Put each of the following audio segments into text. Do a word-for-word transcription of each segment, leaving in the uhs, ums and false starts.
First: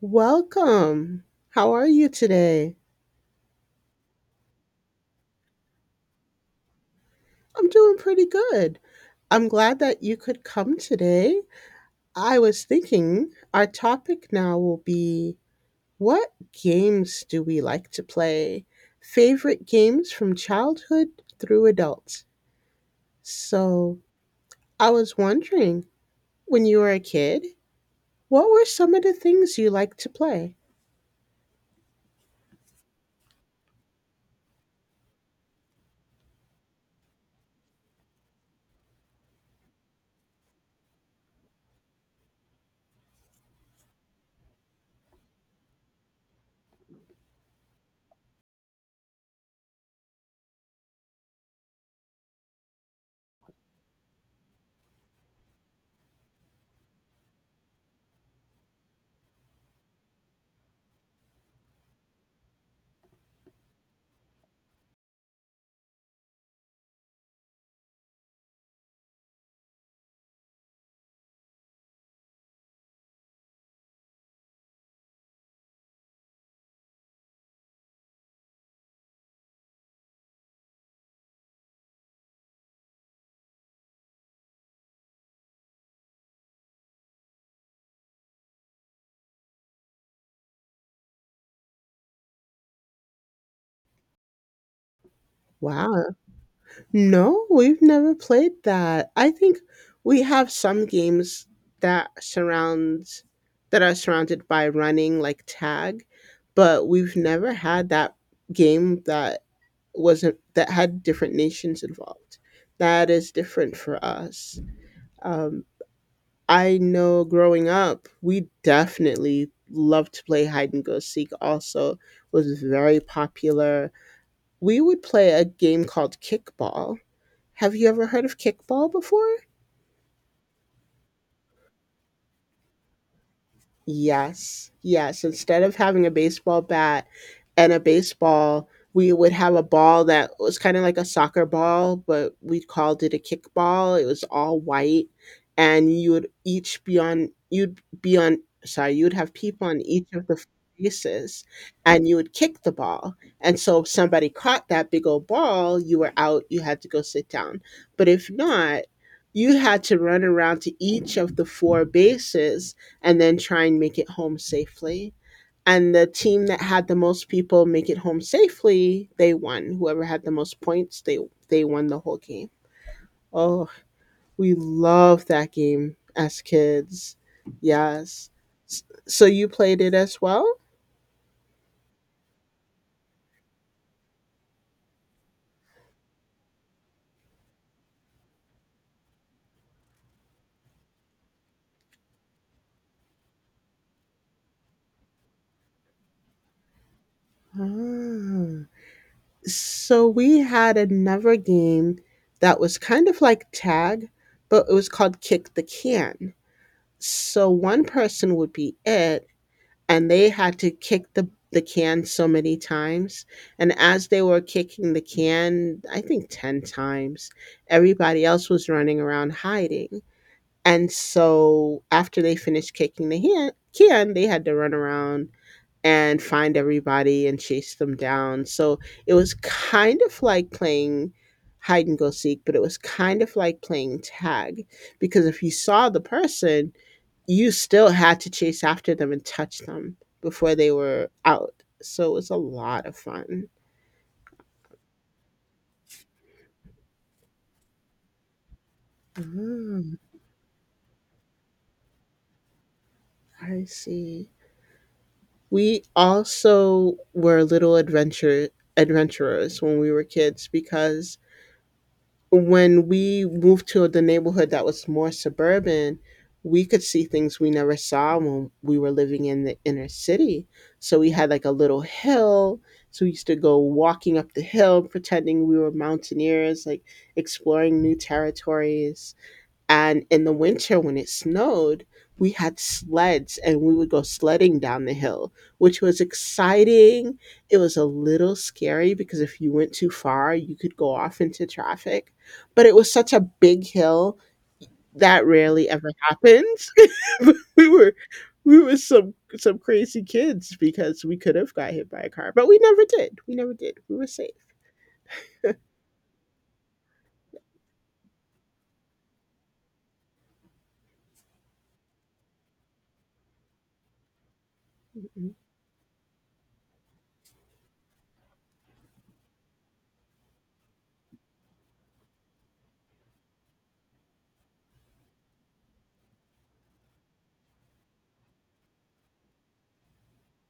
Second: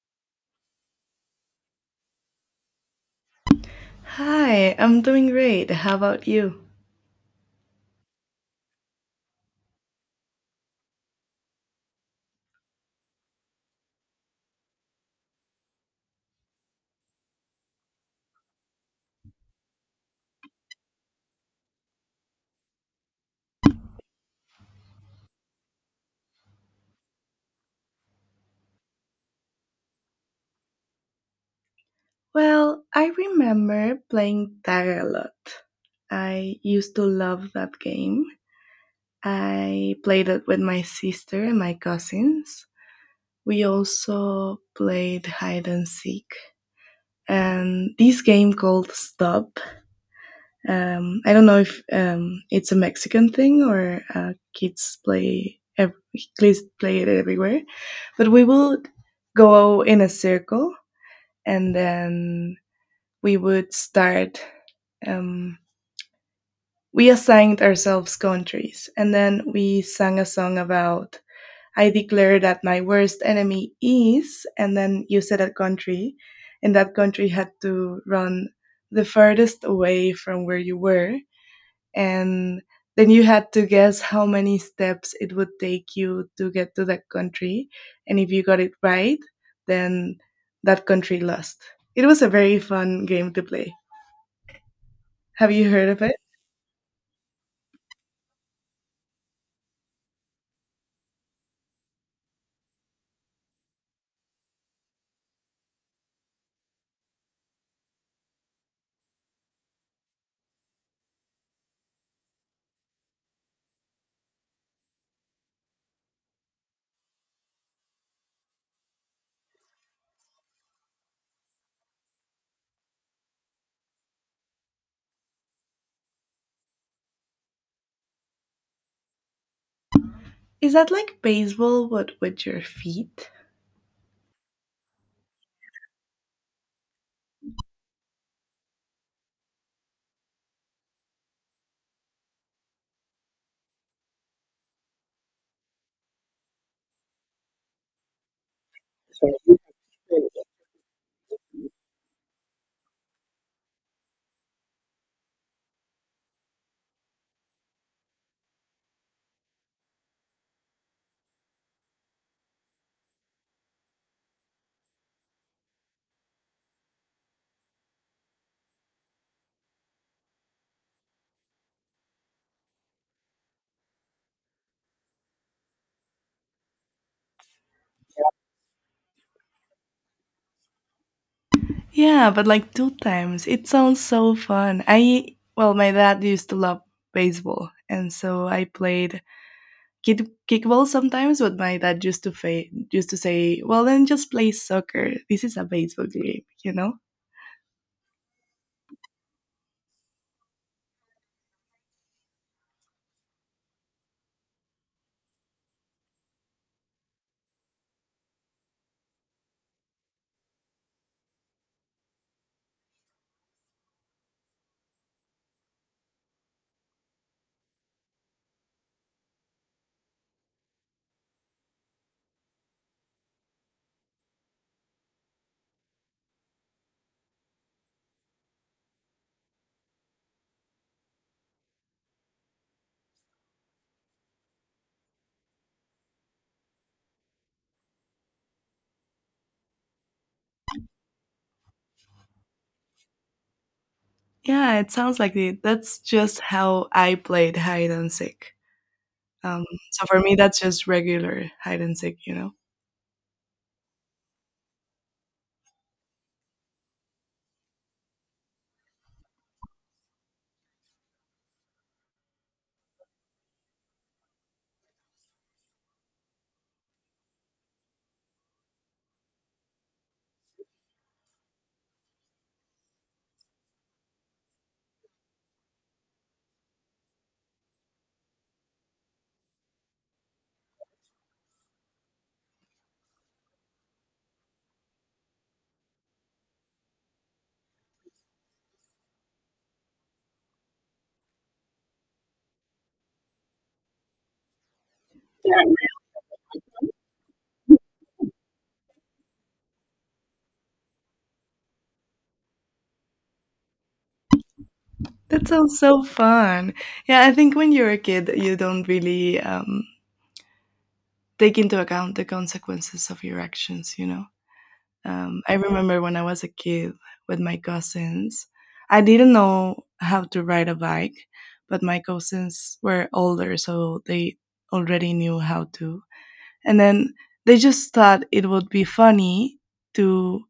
Welcome. How are you today? Hi, I'm doing great. How about you? I'm doing pretty good. I'm glad that you could come today. I was thinking our topic now will be what games do we like to play? Favorite games from childhood through adults. So, I was wondering, when you were a kid, what were some of the things you liked to play? Well, I remember playing tag a lot. I used to love that game. I played it with my sister and my cousins. We also played hide and seek and this game called Stop. Um, I don't know if um, it's a Mexican thing or uh, kids play ev- kids play it everywhere, but we would go in a circle and then we would start. Um, we assigned ourselves countries, and then we sang a song about I declare that my worst enemy is, and then you said a country, and that country had to run the furthest away from where you were, and then you had to guess how many steps it would take you to get to that country, and if you got it right, then that country lost. It was a very fun game to play. Have you heard of Wow. it? No, we've never played that. I think we have some games that surrounds that are surrounded by running like tag, but we've never had that game that wasn't that had different nations involved. That is different for us. Um, I know growing up, we definitely loved to play hide and go seek. Also, was very popular. We would play a game called kickball. Have you ever heard of kickball before? Is that like baseball but with your feet? Yes, yes. Instead of having a baseball bat and a baseball, we would have a ball that was kind of like a soccer ball, but we called it a kickball. It was all white, and you would each be on, you'd be on, sorry, you'd have people on each of the faces, and you would kick the ball. And so if somebody caught that big old ball, you were out, you had to go sit down. But if not, you had to run around to each of the four bases and then try and make it home safely. And the team that had the most people make it home safely, they won. Whoever had the most points, they they won the whole game. Oh, we love that game as kids. Yes. So you played it as well? Yeah, but like two times. It sounds so fun. I well, my dad used to love baseball, and so I played kick kickball sometimes. But my dad used to fa- used to say, "Well, then just play soccer. This is a baseball game," you know. Ah. So we had another game that was kind of like tag, but it was called kick the can. So one person would be it and they had to kick the the can so many times, and as they were kicking the can, I think ten times, everybody else was running around hiding. And so after they finished kicking the hand, can they had to run around and find everybody and chase them down. So it was kind of like playing hide and go seek, but it was kind of like playing tag because if you saw the person, you still had to chase after them and touch them before they were out. So it was a lot of fun. Yeah, it sounds like it. That's just how I played hide and seek. Um, Mm, so for me, that's just regular hide and seek, you know. I see. We also were little adventure adventurers when we were kids because when we moved to the neighborhood that was more suburban, we could see things we never saw when we were living in the inner city. So we had like a little hill. So we used to go walking up the hill, pretending we were mountaineers, like exploring new territories. And in the winter, when it snowed, we had sleds and we would go sledding down the hill, which was exciting. It was a little scary because if you went too far, you could go off into traffic. But it was such a big hill that rarely ever happens. we were we were some some crazy kids because we could have got hit by a car, but we never did. We never did. We were safe. That sounds so fun. Yeah, I think when you're a kid, you don't really um, take into account the consequences of your actions, you know? Mhm. Um, I remember when I was a kid with my cousins, I didn't know how to ride a bike, but my cousins were older, so they already knew how to. And then they just thought it would be funny to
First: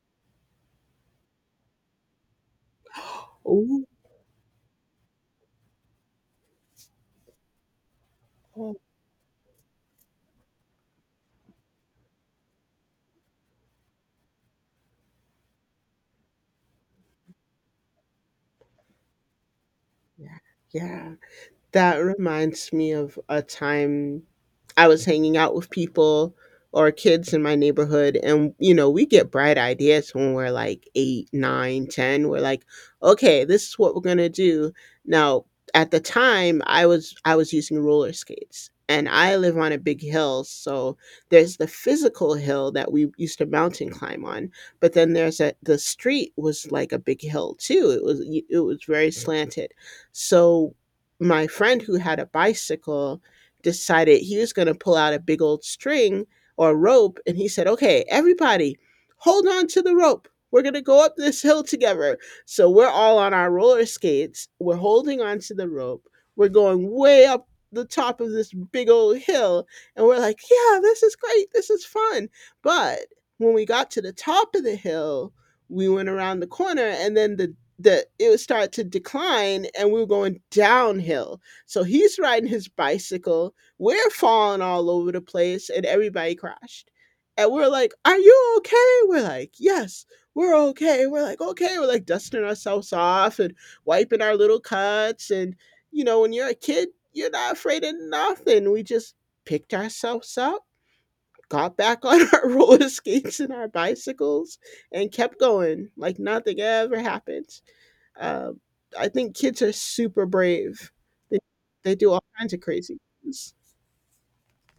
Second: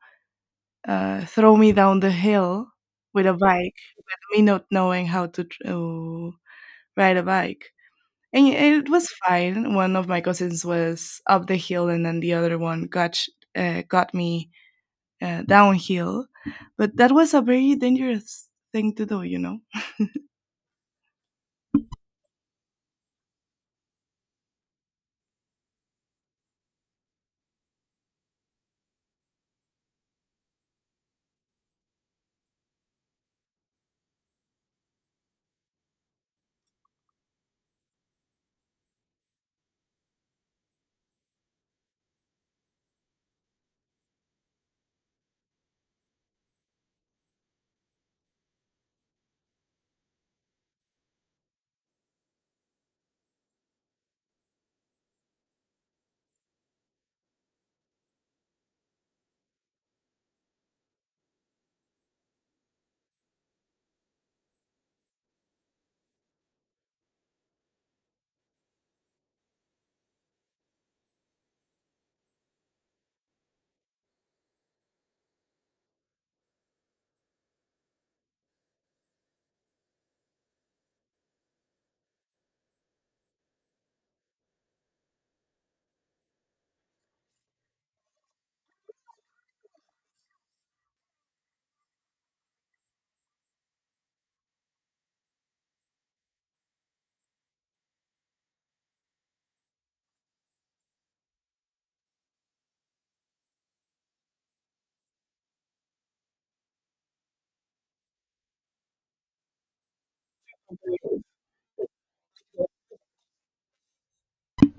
uh, throw me down the hill with a bike, Oh, me not knowing how to, tr- to ride a bike. And oh, it was fine. One of my cousins was up the hill, and then the other one got sh- uh, got me uh, downhill. But that was a very dangerous thing to do, you know. yeah, yeah. That reminds me of a time I was hanging out with people or kids in my neighborhood, and you know, we get bright ideas when we're like eight, nine, ten. We're like, okay, this is what we're gonna do. Now, at the time, I was I was using roller skates, and I live on a big hill, so there's the physical hill that we used to mountain climb on, but then there's a the street was like a big hill too. It was it was very slanted, so my friend who had a bicycle decided he was going to pull out a big old string or rope, and he said, okay, everybody, hold on to the rope, we're going to go up this hill together. So we're all on our roller skates, we're holding on to the rope, we're going way up the top of this big old hill, and we're like, yeah, this is great, this is fun. But when we got to the top of the hill, we went around the corner, and then the the it would start to decline and we were going downhill. So he's riding his bicycle, we're falling all over the place, and everybody crashed. And we're like, are you okay? We're like, yes, we're okay. We're like, okay. We're like dusting ourselves off and wiping our little cuts. And, you know, when you're a kid, you're not afraid of nothing. We just picked ourselves up, got back on our roller skates and our bicycles, and kept going like nothing ever happened. Um, I think kids are super brave. They, they do all kinds of crazy things.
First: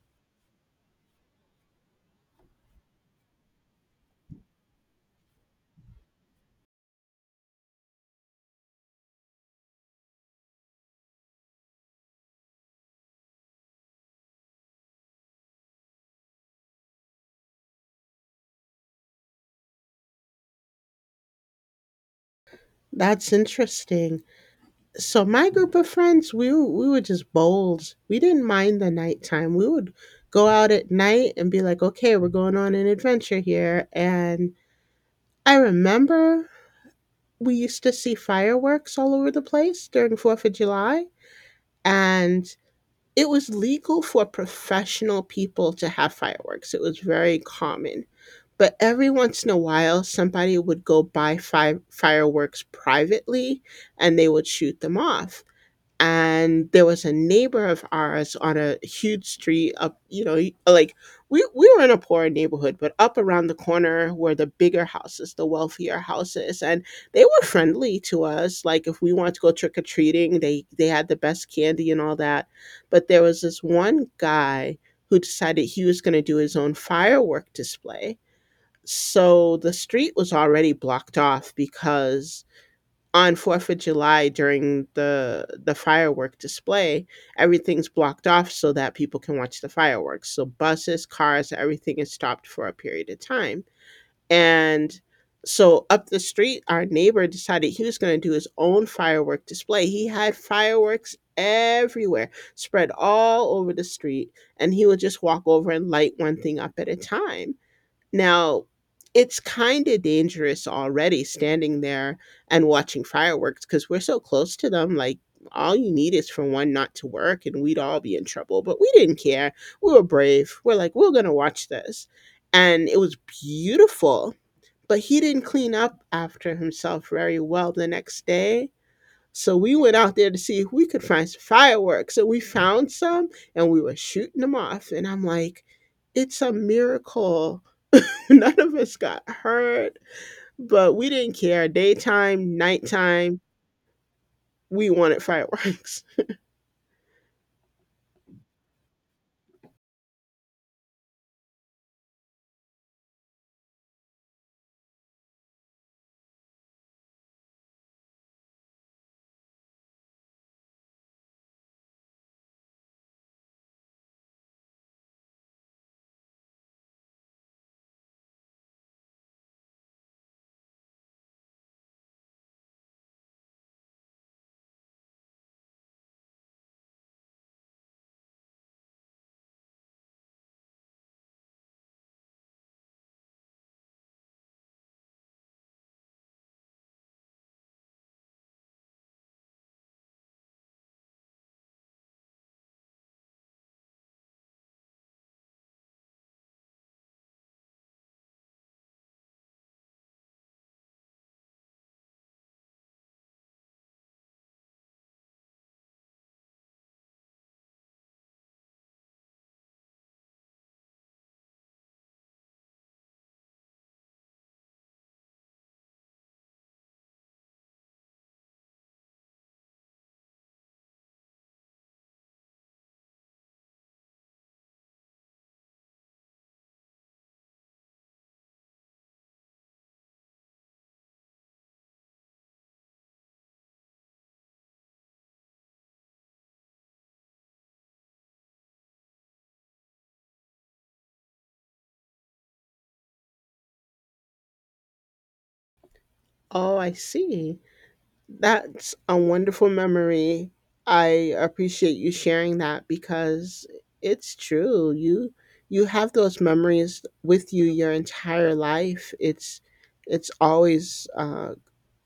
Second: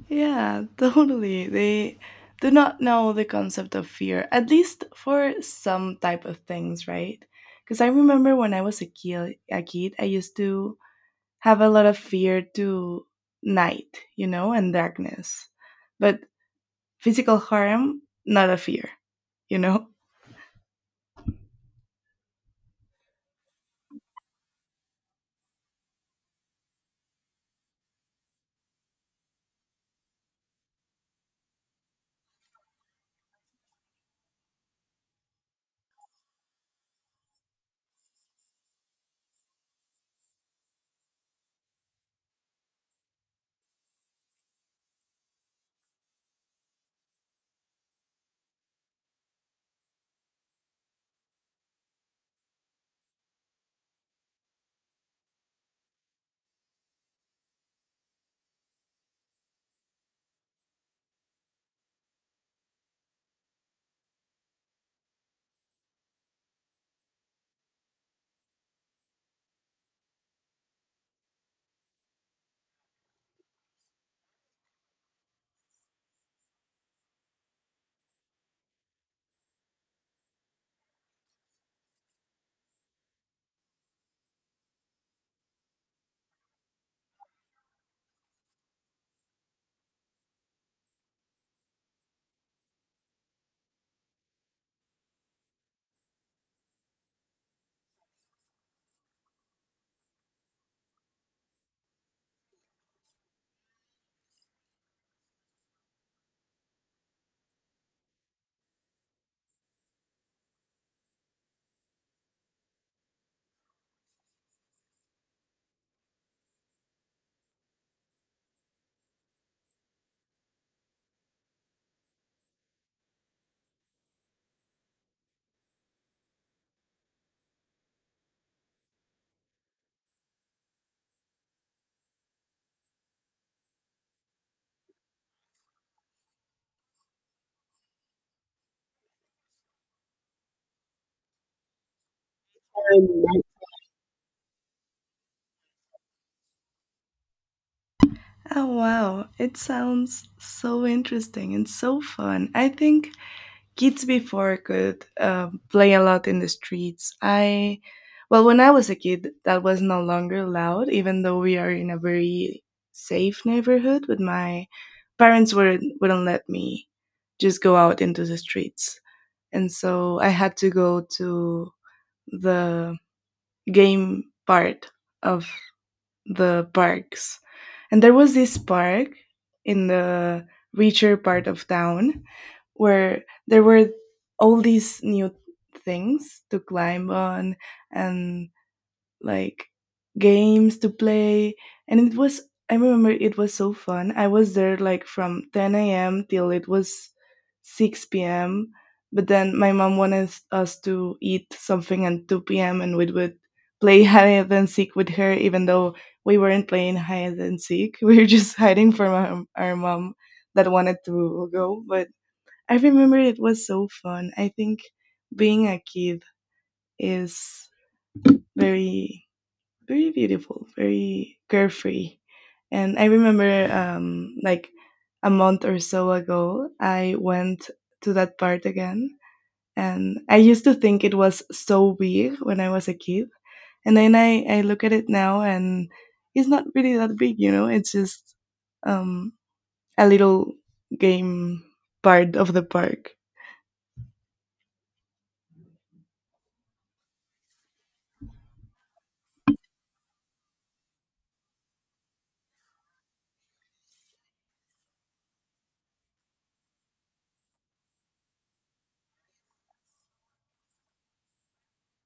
Yeah, totally. They do not know the concept of fear, at least for some type of things, right? Because I remember when I was a kid, a kid, I used to have a lot of fear to night, you know, and darkness. But physical harm, not a fear, you know? That's interesting. So my group of friends, we were, we were just bold. We didn't mind the nighttime. We would go out at night and be like, "Okay, we're going on an adventure here." And I remember we used to see fireworks all over the place during fourth of July, and it was legal for professional people to have fireworks. It was very common. But every once in a while, somebody would go buy fi fireworks privately, and they would shoot them off. And there was a neighbor of ours on a huge street up, you know, like, we we were in a poor neighborhood, but up around the corner were the bigger houses, the wealthier houses, and they were friendly to us. Like if we wanted to go trick or treating, they they had the best candy and all that. But there was this one guy who decided he was going to do his own firework display. So the street was already blocked off because on fourth of July during the the firework display, everything's blocked off so that people can watch the fireworks. So buses, cars, everything is stopped for a period of time. And so up the street, our neighbor decided he was going to do his own firework display. He had fireworks everywhere, spread all over the street, and he would just walk over and light one thing up at a time. Now, it's kinda dangerous already standing there and watching fireworks because 'cause we're so close to them, like, all you need is for one not to work, and we'd all be in trouble, but we didn't care. We were brave. We're like, "We're gonna watch this." And it was beautiful, but he didn't clean up after himself very well the next day, so we went out there to see if we could find some fireworks, and we found some, and we were shooting them off, and I'm like, "It's a miracle. None of us got hurt, but we didn't care. Daytime, nighttime, we wanted fireworks. Oh, wow. It sounds so interesting and so fun. I think kids before could uh, play a lot in the streets. I, well, when I was a kid, that was no longer allowed, even though we are in a very safe neighborhood, but my parents wouldn't, wouldn't let me just go out into the streets. And so I had to go to the game part of the parks. And there was this park in the richer part of town where there were all these new things to climb on and like games to play, and it was, I remember, it was so fun. I was there like from ten a m till it was six p m, but then my mom wanted us to eat something at two p m, and we would play hide and seek with her, even though we weren't playing hide and seek we were just hiding from our, our mom that wanted to go. But I remember it was so fun. I think being a kid is very very beautiful, very carefree. And I remember, um, like a month or so ago, I went to that part again. And I used to think it was so big when I was a kid. And then I, I look at it now, and it's not really that big, you know, it's just um, a little game part of the park. Oh, I see. That's a wonderful memory. I appreciate you sharing that because it's true. You you have those memories with you your entire life. It's it's always uh,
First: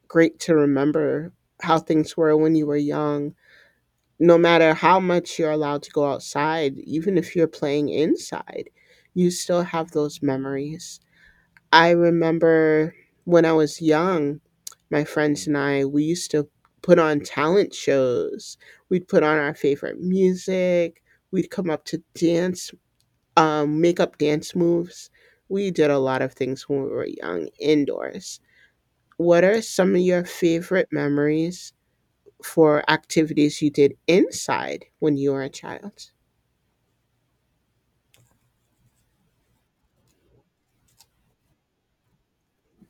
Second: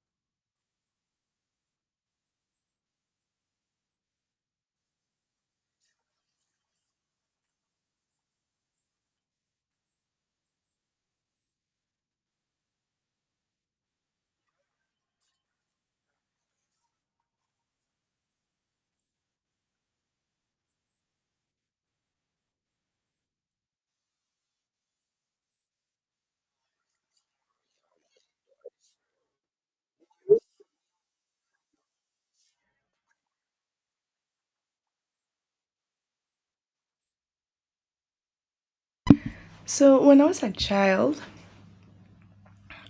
great to remember how things were when you were young, no matter how much you're allowed to go outside. Even if you're playing inside, you still have those memories. I remember when I was young, my friends and I, we used to put on talent shows. We'd put on our favorite music. We'd come up to dance, um, make up dance moves. We did a lot of things when we were young indoors. What are some of your favorite memories for activities you did inside when you were a child? So when I was a child,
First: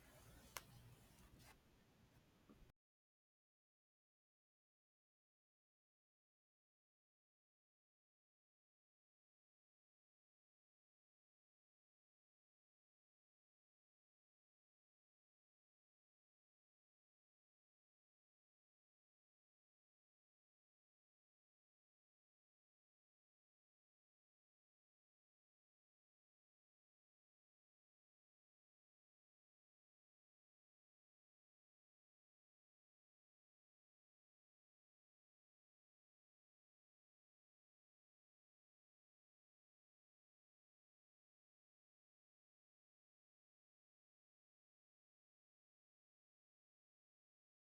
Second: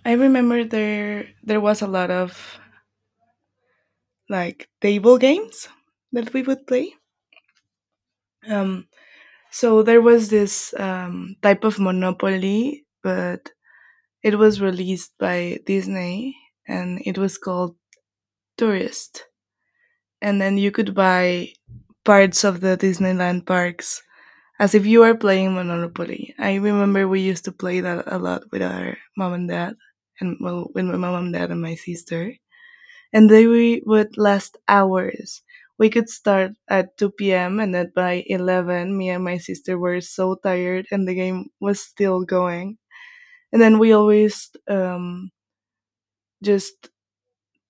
I remember there there was a lot of like table games that we would play. Um, so there was this um, type of Monopoly, but it was released by Disney and it was called Tourist. And then you could buy parts of the Disneyland parks as if you were playing Monopoly. I remember we used to play that a lot with our mom and dad, and well, with my mom and dad and my sister. And they we would last hours. We could start at two p m and then by eleven, me and my sister were so tired and the game was still going. And then we always um, just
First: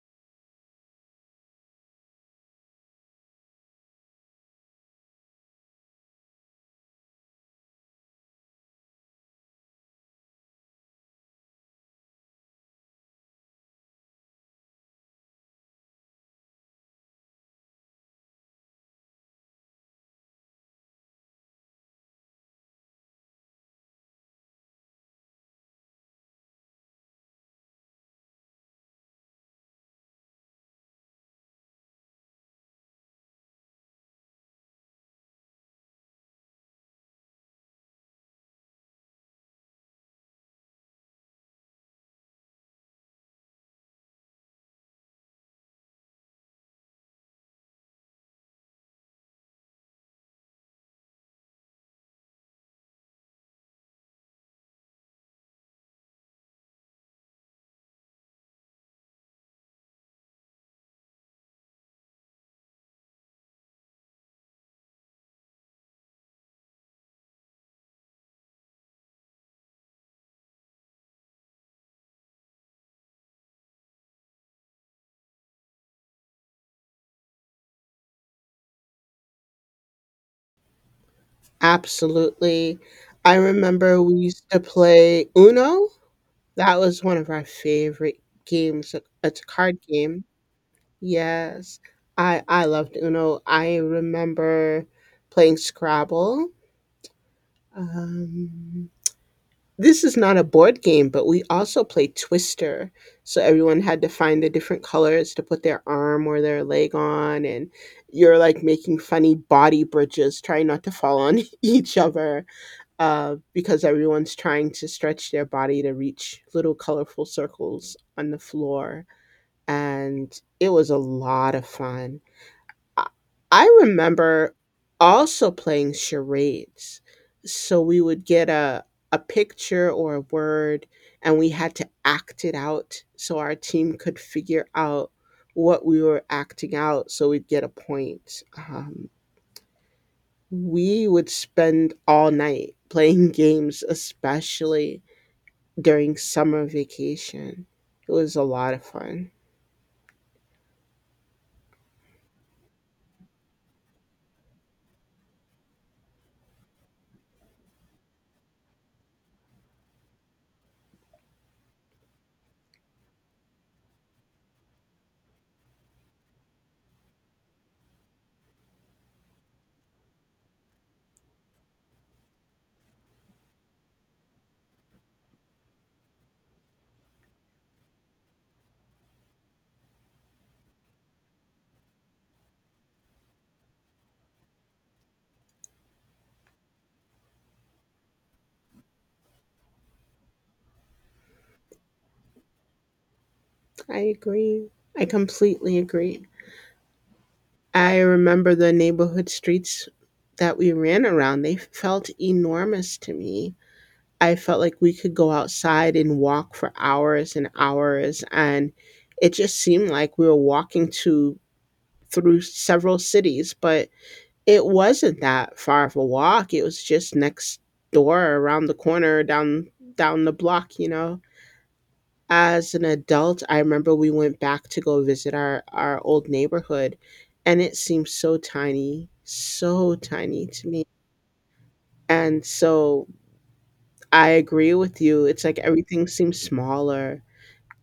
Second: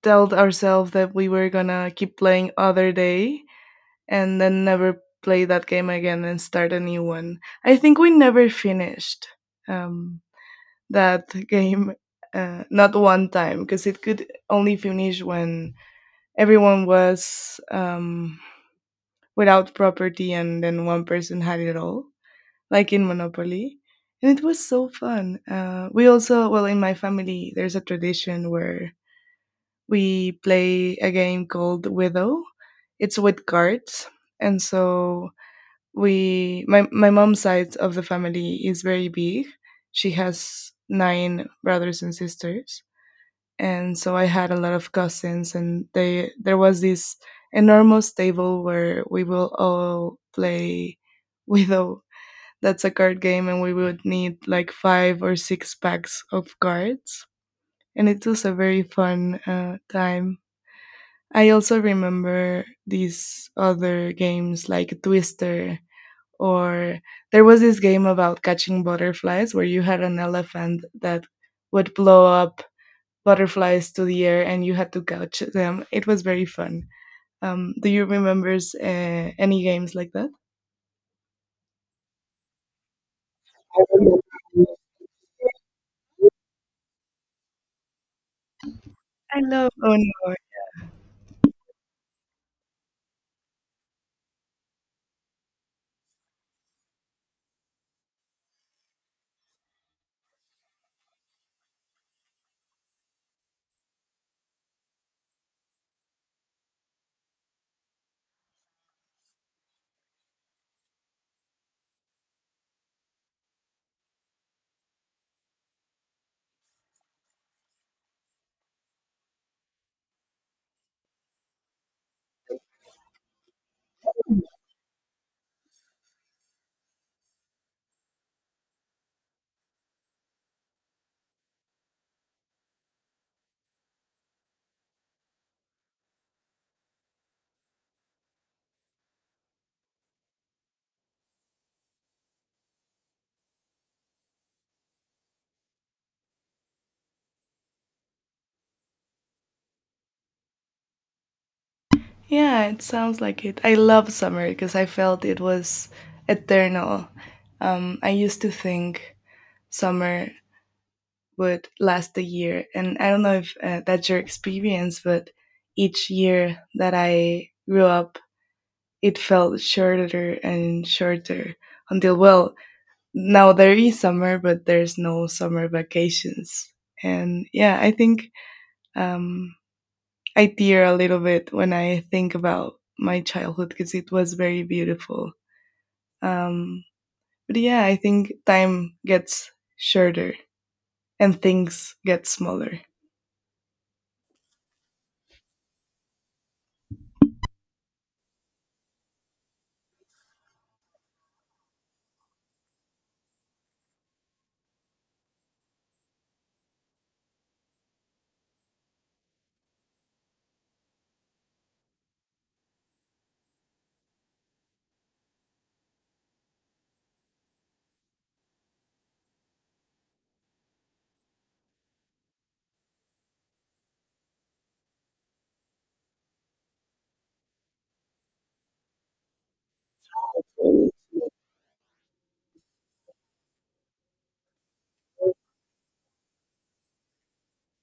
told ourselves that we were gonna keep playing other day and then never play that game again and start a new one. I think we never finished um, that game, uh, not one time, because it could only finish when everyone was um, without property and then one person had it all, like in Monopoly. And it was so fun. Uh, we also, well, in my family, there's a tradition where we play a game called Widow. It's with cards. And so we, my, my mom's side of the family is very big. She has nine brothers and sisters, and so I had a lot of cousins, and they there was this enormous table where we will all play Widow. That's a card game, and we would need like five or six packs of cards, and it was a very fun uh, time. I also remember these other games like Twister, or there was this game about catching butterflies where you had an elephant that would blow up butterflies to the air and you had to catch them. It was very fun. Um, do you remember uh, any games like that? Absolutely. I remember we used to play Uno. That was one of our favorite games. uh, I It's a love card game. Honor. Yes. I I loved Uno. I remember playing Scrabble. Um, this is not a board game, but we also played Twister. So everyone had to find the different colors to put their arm or their leg on, and you're like making funny body bridges, trying not to fall on each other, uh, because everyone's trying to stretch their body to reach little colorful circles on the floor. And it was a lot of fun. I I remember also playing charades. So we would get a a picture or a word and we had to act it out so our team could figure out what we were acting out so we'd get a point. Um, we would spend all night playing games, especially during summer vacation. It was a lot of fun. Yeah, it sounds like it. I love summer because I felt it was eternal. Um, I used to think summer would last a year, and I don't know if uh, that's your experience, but each year that I grew up, it felt shorter and shorter until, well, now there is summer, but there's no summer vacations. And yeah, I think um, I tear a little bit when I think about my childhood because it was very beautiful. Um, but yeah, I think time gets shorter and things get smaller. I agree. I completely agree. I remember the neighborhood streets that we ran around, they felt enormous to me. I felt like we could go outside and walk for hours and hours, and it just seemed like we were walking to through several cities, but it wasn't that far of a walk, it was just next door, around the corner, down down the block, you know? As an adult, I remember we went back to go visit our our old neighborhood, and it seemed so tiny, so tiny to me. And so I agree with you. It's like everything seems smaller,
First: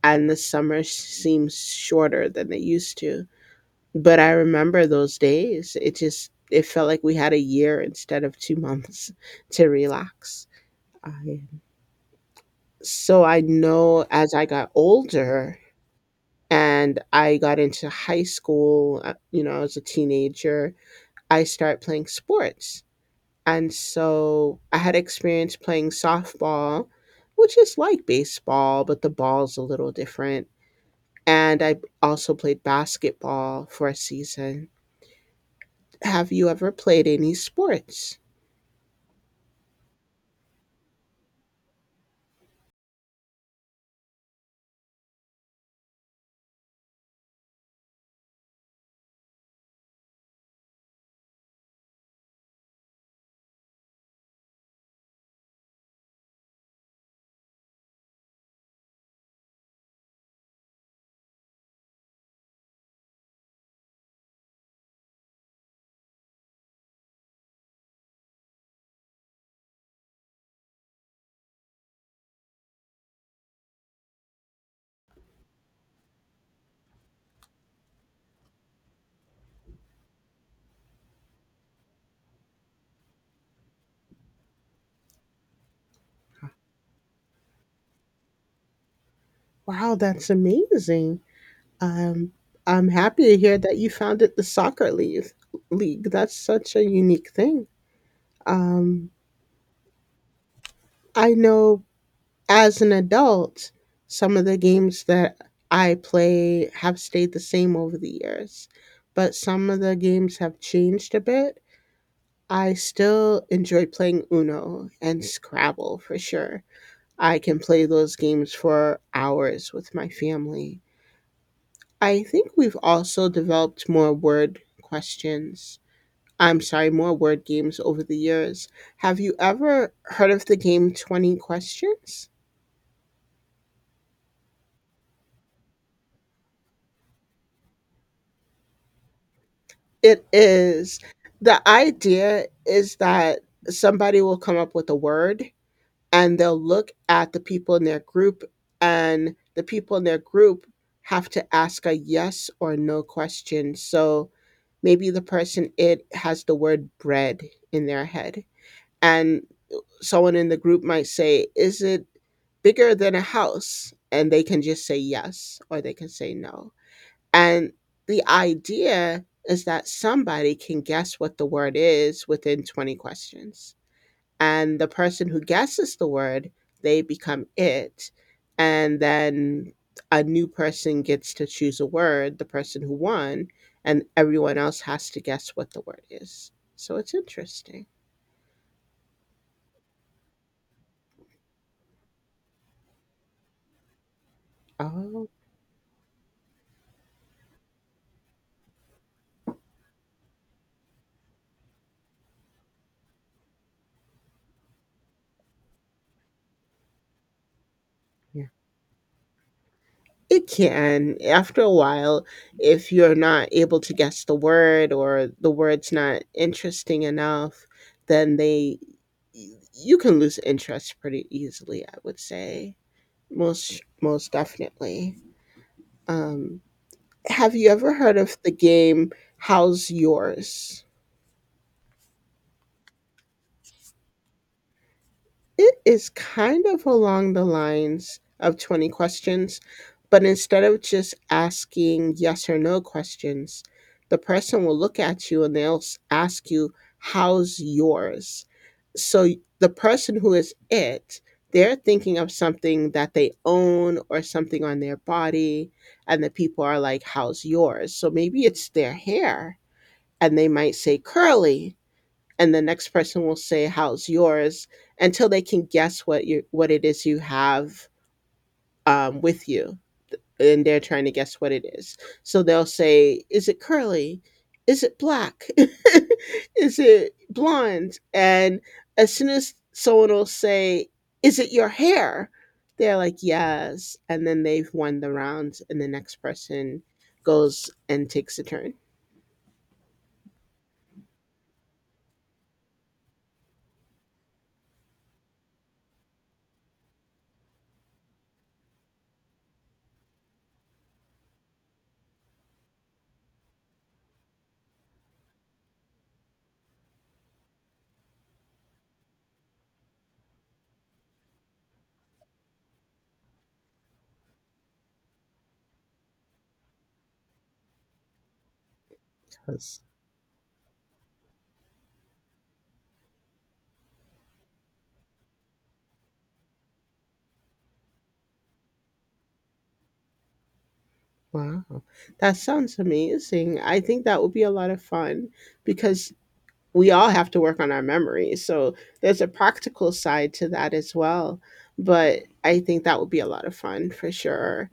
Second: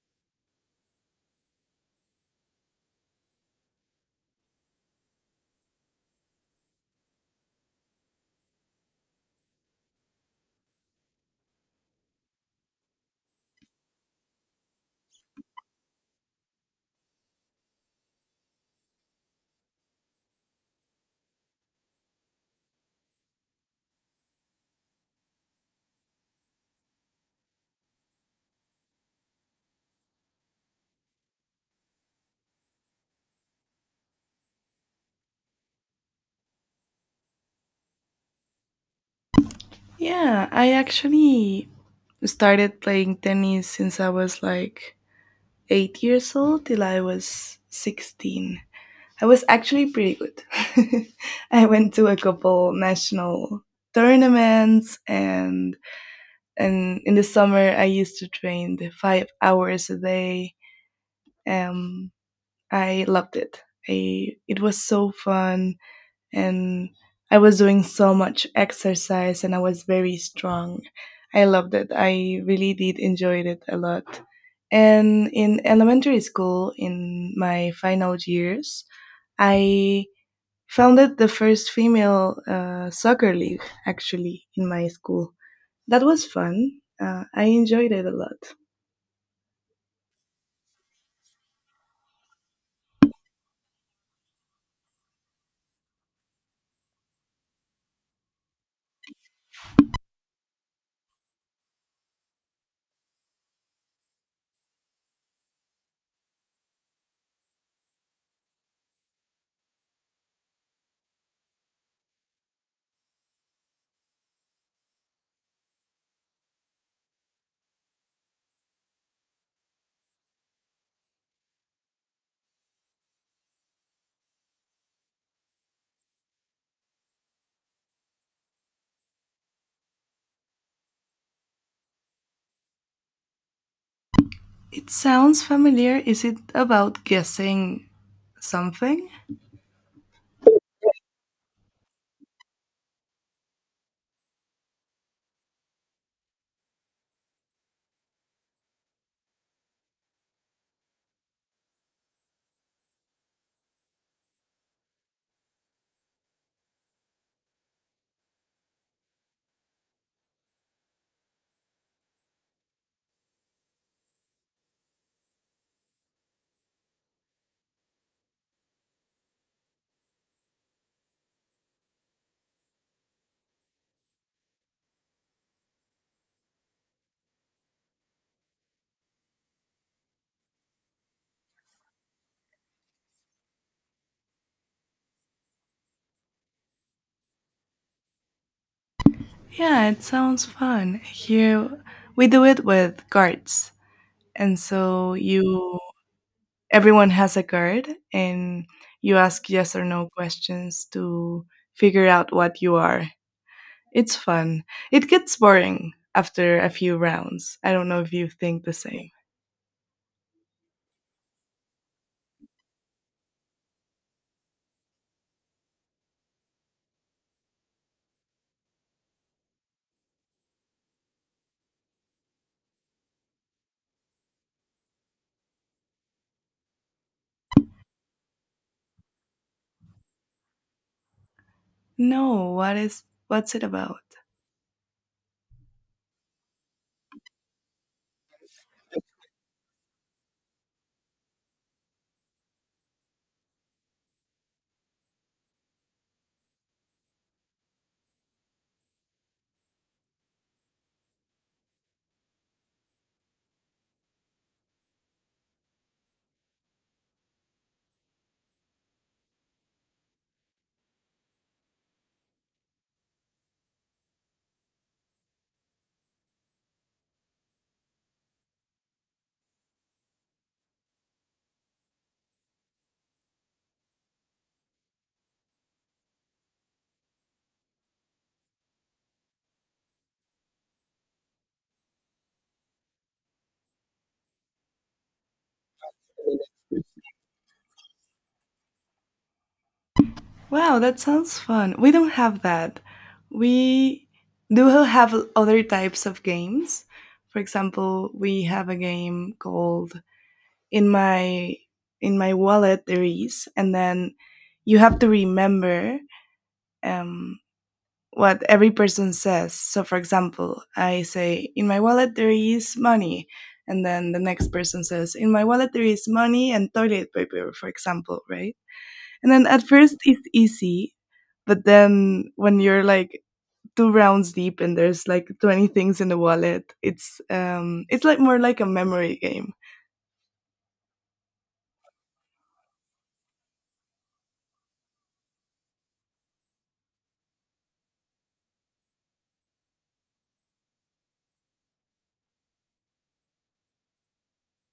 and the summer seems shorter than they used to. But I remember those days. It just it felt like we had a year instead of two months to relax. I, so I know as I got older, and I got into high school, uh, you know, as a teenager, I started playing sports. And so I had experience playing softball, which is like baseball, but the ball's a little different. And I also played basketball for a season. Have you ever played any sports? Yeah, I actually started playing tennis since I was like eight years old till I was sixteen. I was actually pretty good. I went to a couple national tournaments, and and in the summer I used to train the five hours a day. Um I loved it. I It was so fun, and I was doing so much exercise, and I was very strong. I loved it. I really did enjoy it a lot. And in elementary school in my final years, I founded the first female uh, soccer league, actually, in my school. That was fun. Uh, I enjoyed it a lot. Wow, that's amazing. Um, I'm happy to hear that you founded the soccer league. League. That's such a unique thing. Um, I know as an adult, some of the games that I play have stayed the same over the years, but some of the games have changed a bit. I still enjoy playing Uno and Scrabble for sure. I can play those games for hours with my family. I think we've also developed more word questions. I'm sorry, more word games over the years. Have you ever heard of the game twenty Questions? It sounds familiar. Is it about guessing something? It is. The idea is that somebody will come up with a word and they'll look at the people in their group, and the people in their group have to ask a yes or no question. So maybe the person it has the word bread in their head, and someone in the group might say, is it bigger than a house? And they can just say yes or they can say no. And the idea is that somebody can guess what the word is within twenty questions. And the person who guesses the word, they become it. And then a new person gets to choose a word, the person who won, and everyone else has to guess what the word is. So it's interesting. Yeah, it sounds fun. Here we do it with cards. And so Oh. you everyone has a card, and you ask yes or no questions to figure out what you are. It's fun. It gets boring after a few rounds. I don't know if you think the same. It can. After a while, if you're not able to guess the word or the word's not interesting enough, then they you can lose interest pretty easily, I would say. Most most definitely. Um have you ever heard of the game How's Yours? No, what is what's it about? It is kind of along the lines of twenty questions, but instead of just asking yes or no questions, the person will look at you and they'll s- ask you, how's yours? So y- the person who is it, they're thinking of something that they own or something on their body, and the people are like, how's yours? So maybe it's their hair, and they might say curly, and the next person will say how's yours until they can guess what you what it is you have um, with you, and they're trying to guess what it is, so they'll say is it curly, is it black, is it blonde, and as soon as someone will say is it your hair, they're like yes, and then they've won the round and the next person goes and takes a turn. Wow, that sounds fun. We don't have that. We do have other types of games. For example, we have a game called In My In My Wallet There Is, and then you have to remember um, what every person says. So, for example, I say, in my wallet there is money. And then the next person says, in my wallet there is money and toilet paper, for example, right? And then at Yes. first it's easy, but then when you're like two rounds deep and there's like twenty things in the wallet, it's um it's like more like a memory game. Wow, that sounds amazing. I think that would be a lot of fun because we all have to work on our memories. So there's a practical side to that as well. But I think that would be a lot of fun for sure.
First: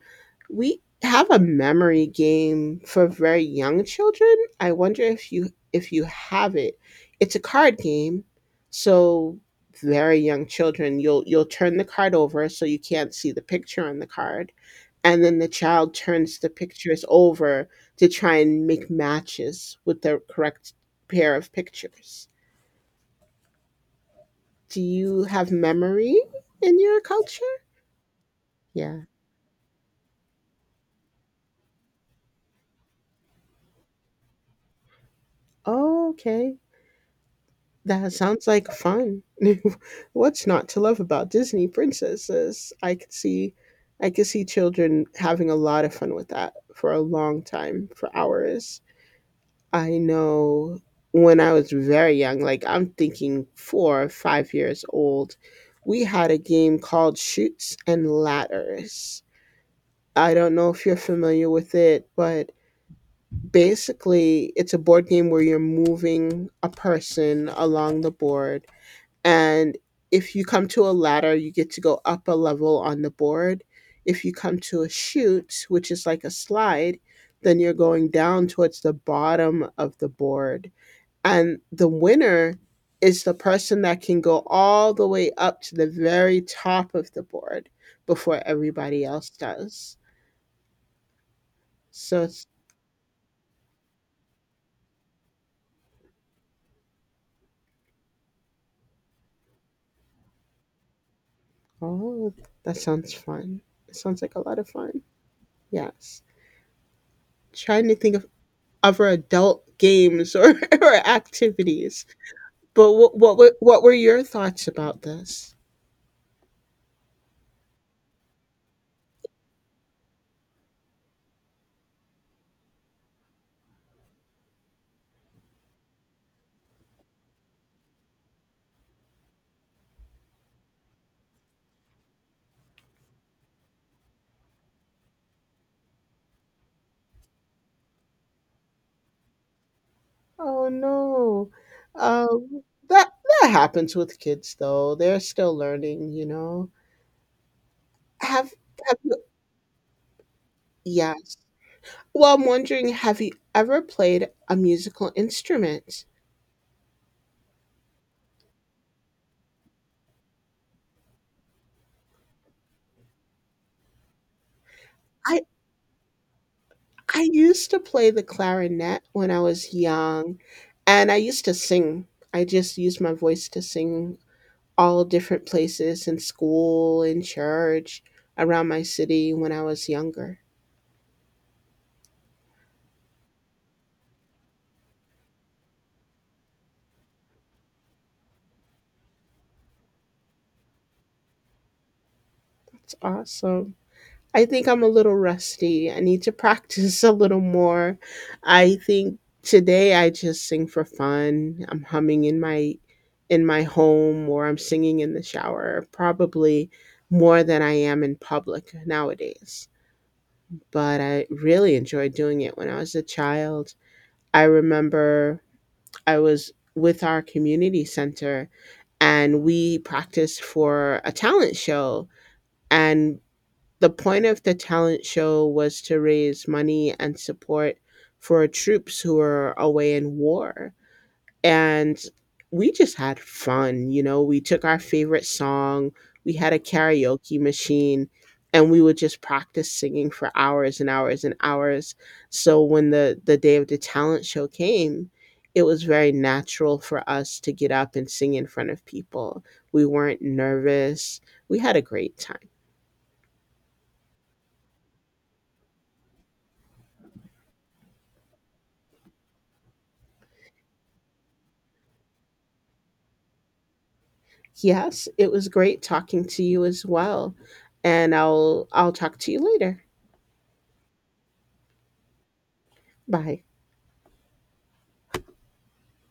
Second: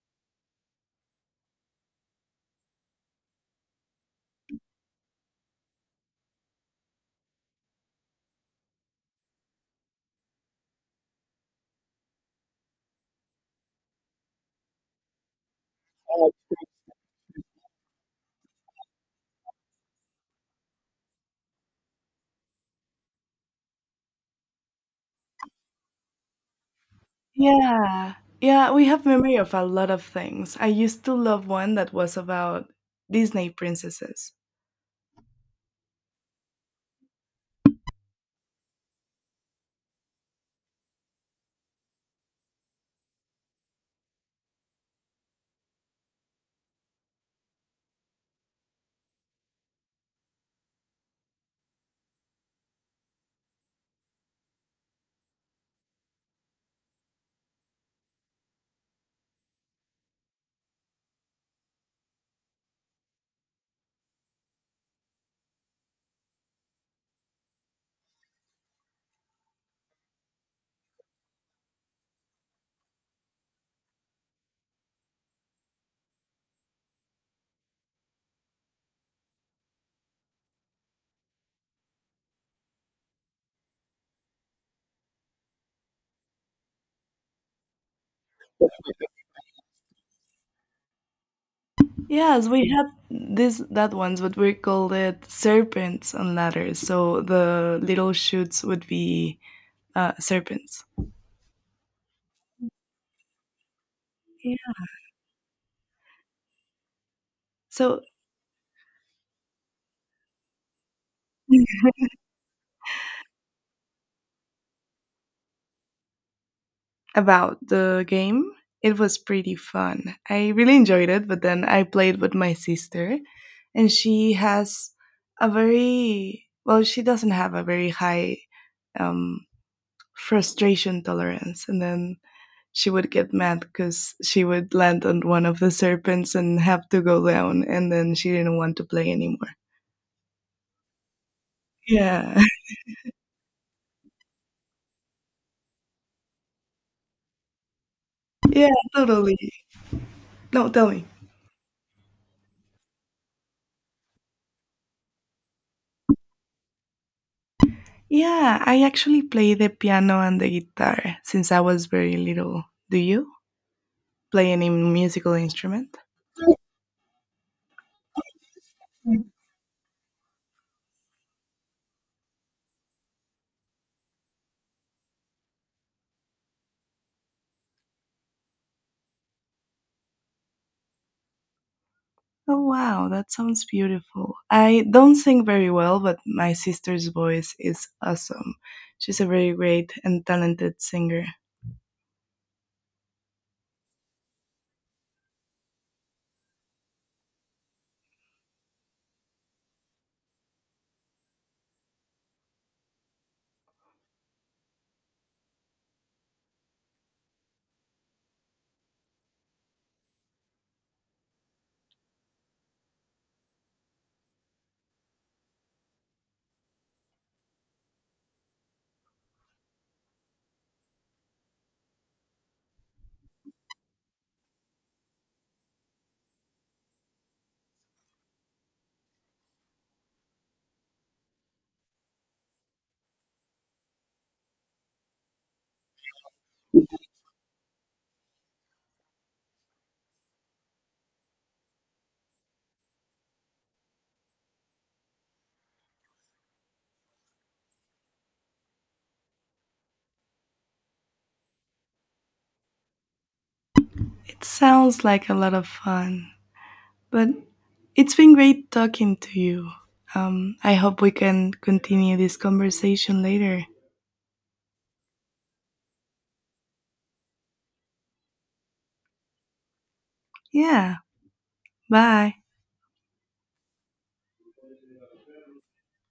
We have a memory game for very young children. I wonder if you if you have it. It's a card game, so very young children you'll you'll turn the card over so you can't see the picture on the card, and then the child turns the pictures over to try and make matches with the correct pair of pictures. Do you have memory in your culture? Yeah. Yeah, we have Yeah. memory of a lot of things. I used to love one that was about Disney princesses. Oh, okay. That sounds like fun. What's not to love about Disney princesses? I could see I could see children having a lot of fun with that for a long time, for hours. I know when I was very young, like I'm thinking four or five years old, we had a game called Shoots and Ladders. I don't know if you're familiar with it, but basically it's a board game where you're moving a person along the board, and if you come to a ladder, you get to go up a level on the board. If you come to a chute, which is like a slide, then you're going down towards the bottom of the board. And the winner is the person that can go all the way up to the very top of the board before everybody else does. So it's, Yes, we had this that ones, but we called it serpents and ladders. So the little shoots would be uh, serpents. oh, that sounds fun. It sounds like a Yeah. lot of fun. Yes. Trying to So think other adult games, or, or activities. But what what were, what were your thoughts about this? about the game, it was pretty fun. I really enjoyed it, but then I played with my sister, and she has a very well, she doesn't have a very high um, frustration tolerance, and then she would get mad because she would land on one of the serpents and have to go down, and then she didn't want to play anymore. Oh no, Yeah, um, that that happens with kids though. They're still learning, you know. Have yeah, have you? totally. No, tell me. Yes. Well, I'm wondering, have you ever played a musical instrument? Yeah, I actually play the piano and the guitar since I was very little. Do you play any musical I instrument? I used to play the clarinet when I was young, and I used to sing. I just used my voice to sing all different places in school, in church, around my city when I was younger. Oh, wow, that sounds beautiful. I don't sing very well, but my sister's voice is awesome. She's a very great and talented singer. It's awesome. I think I'm a little rusty. I need to practice a little more. I think today I just sing for fun. I'm humming in my in my home, or I'm singing in the shower, probably more than I am in public nowadays. But I really enjoyed doing it when I was a child. I remember I was with our community center and we practiced for a talent show. And the point of the talent show was to raise money and support for troops who were away in war, and we just had fun. You know, we took our favorite song, we had a karaoke machine, and we would just practice singing for hours and hours and hours. So when the the day of the talent show came, it was very natural for us to get up and sing in front of people. We weren't nervous. We had a great time. It sounds like a lot of fun. But it's been great talking to you. Um, I hope we can continue this conversation later. Yes, it was great talking to you as well. And I'll I'll talk to you later. Yeah, bye. Bye.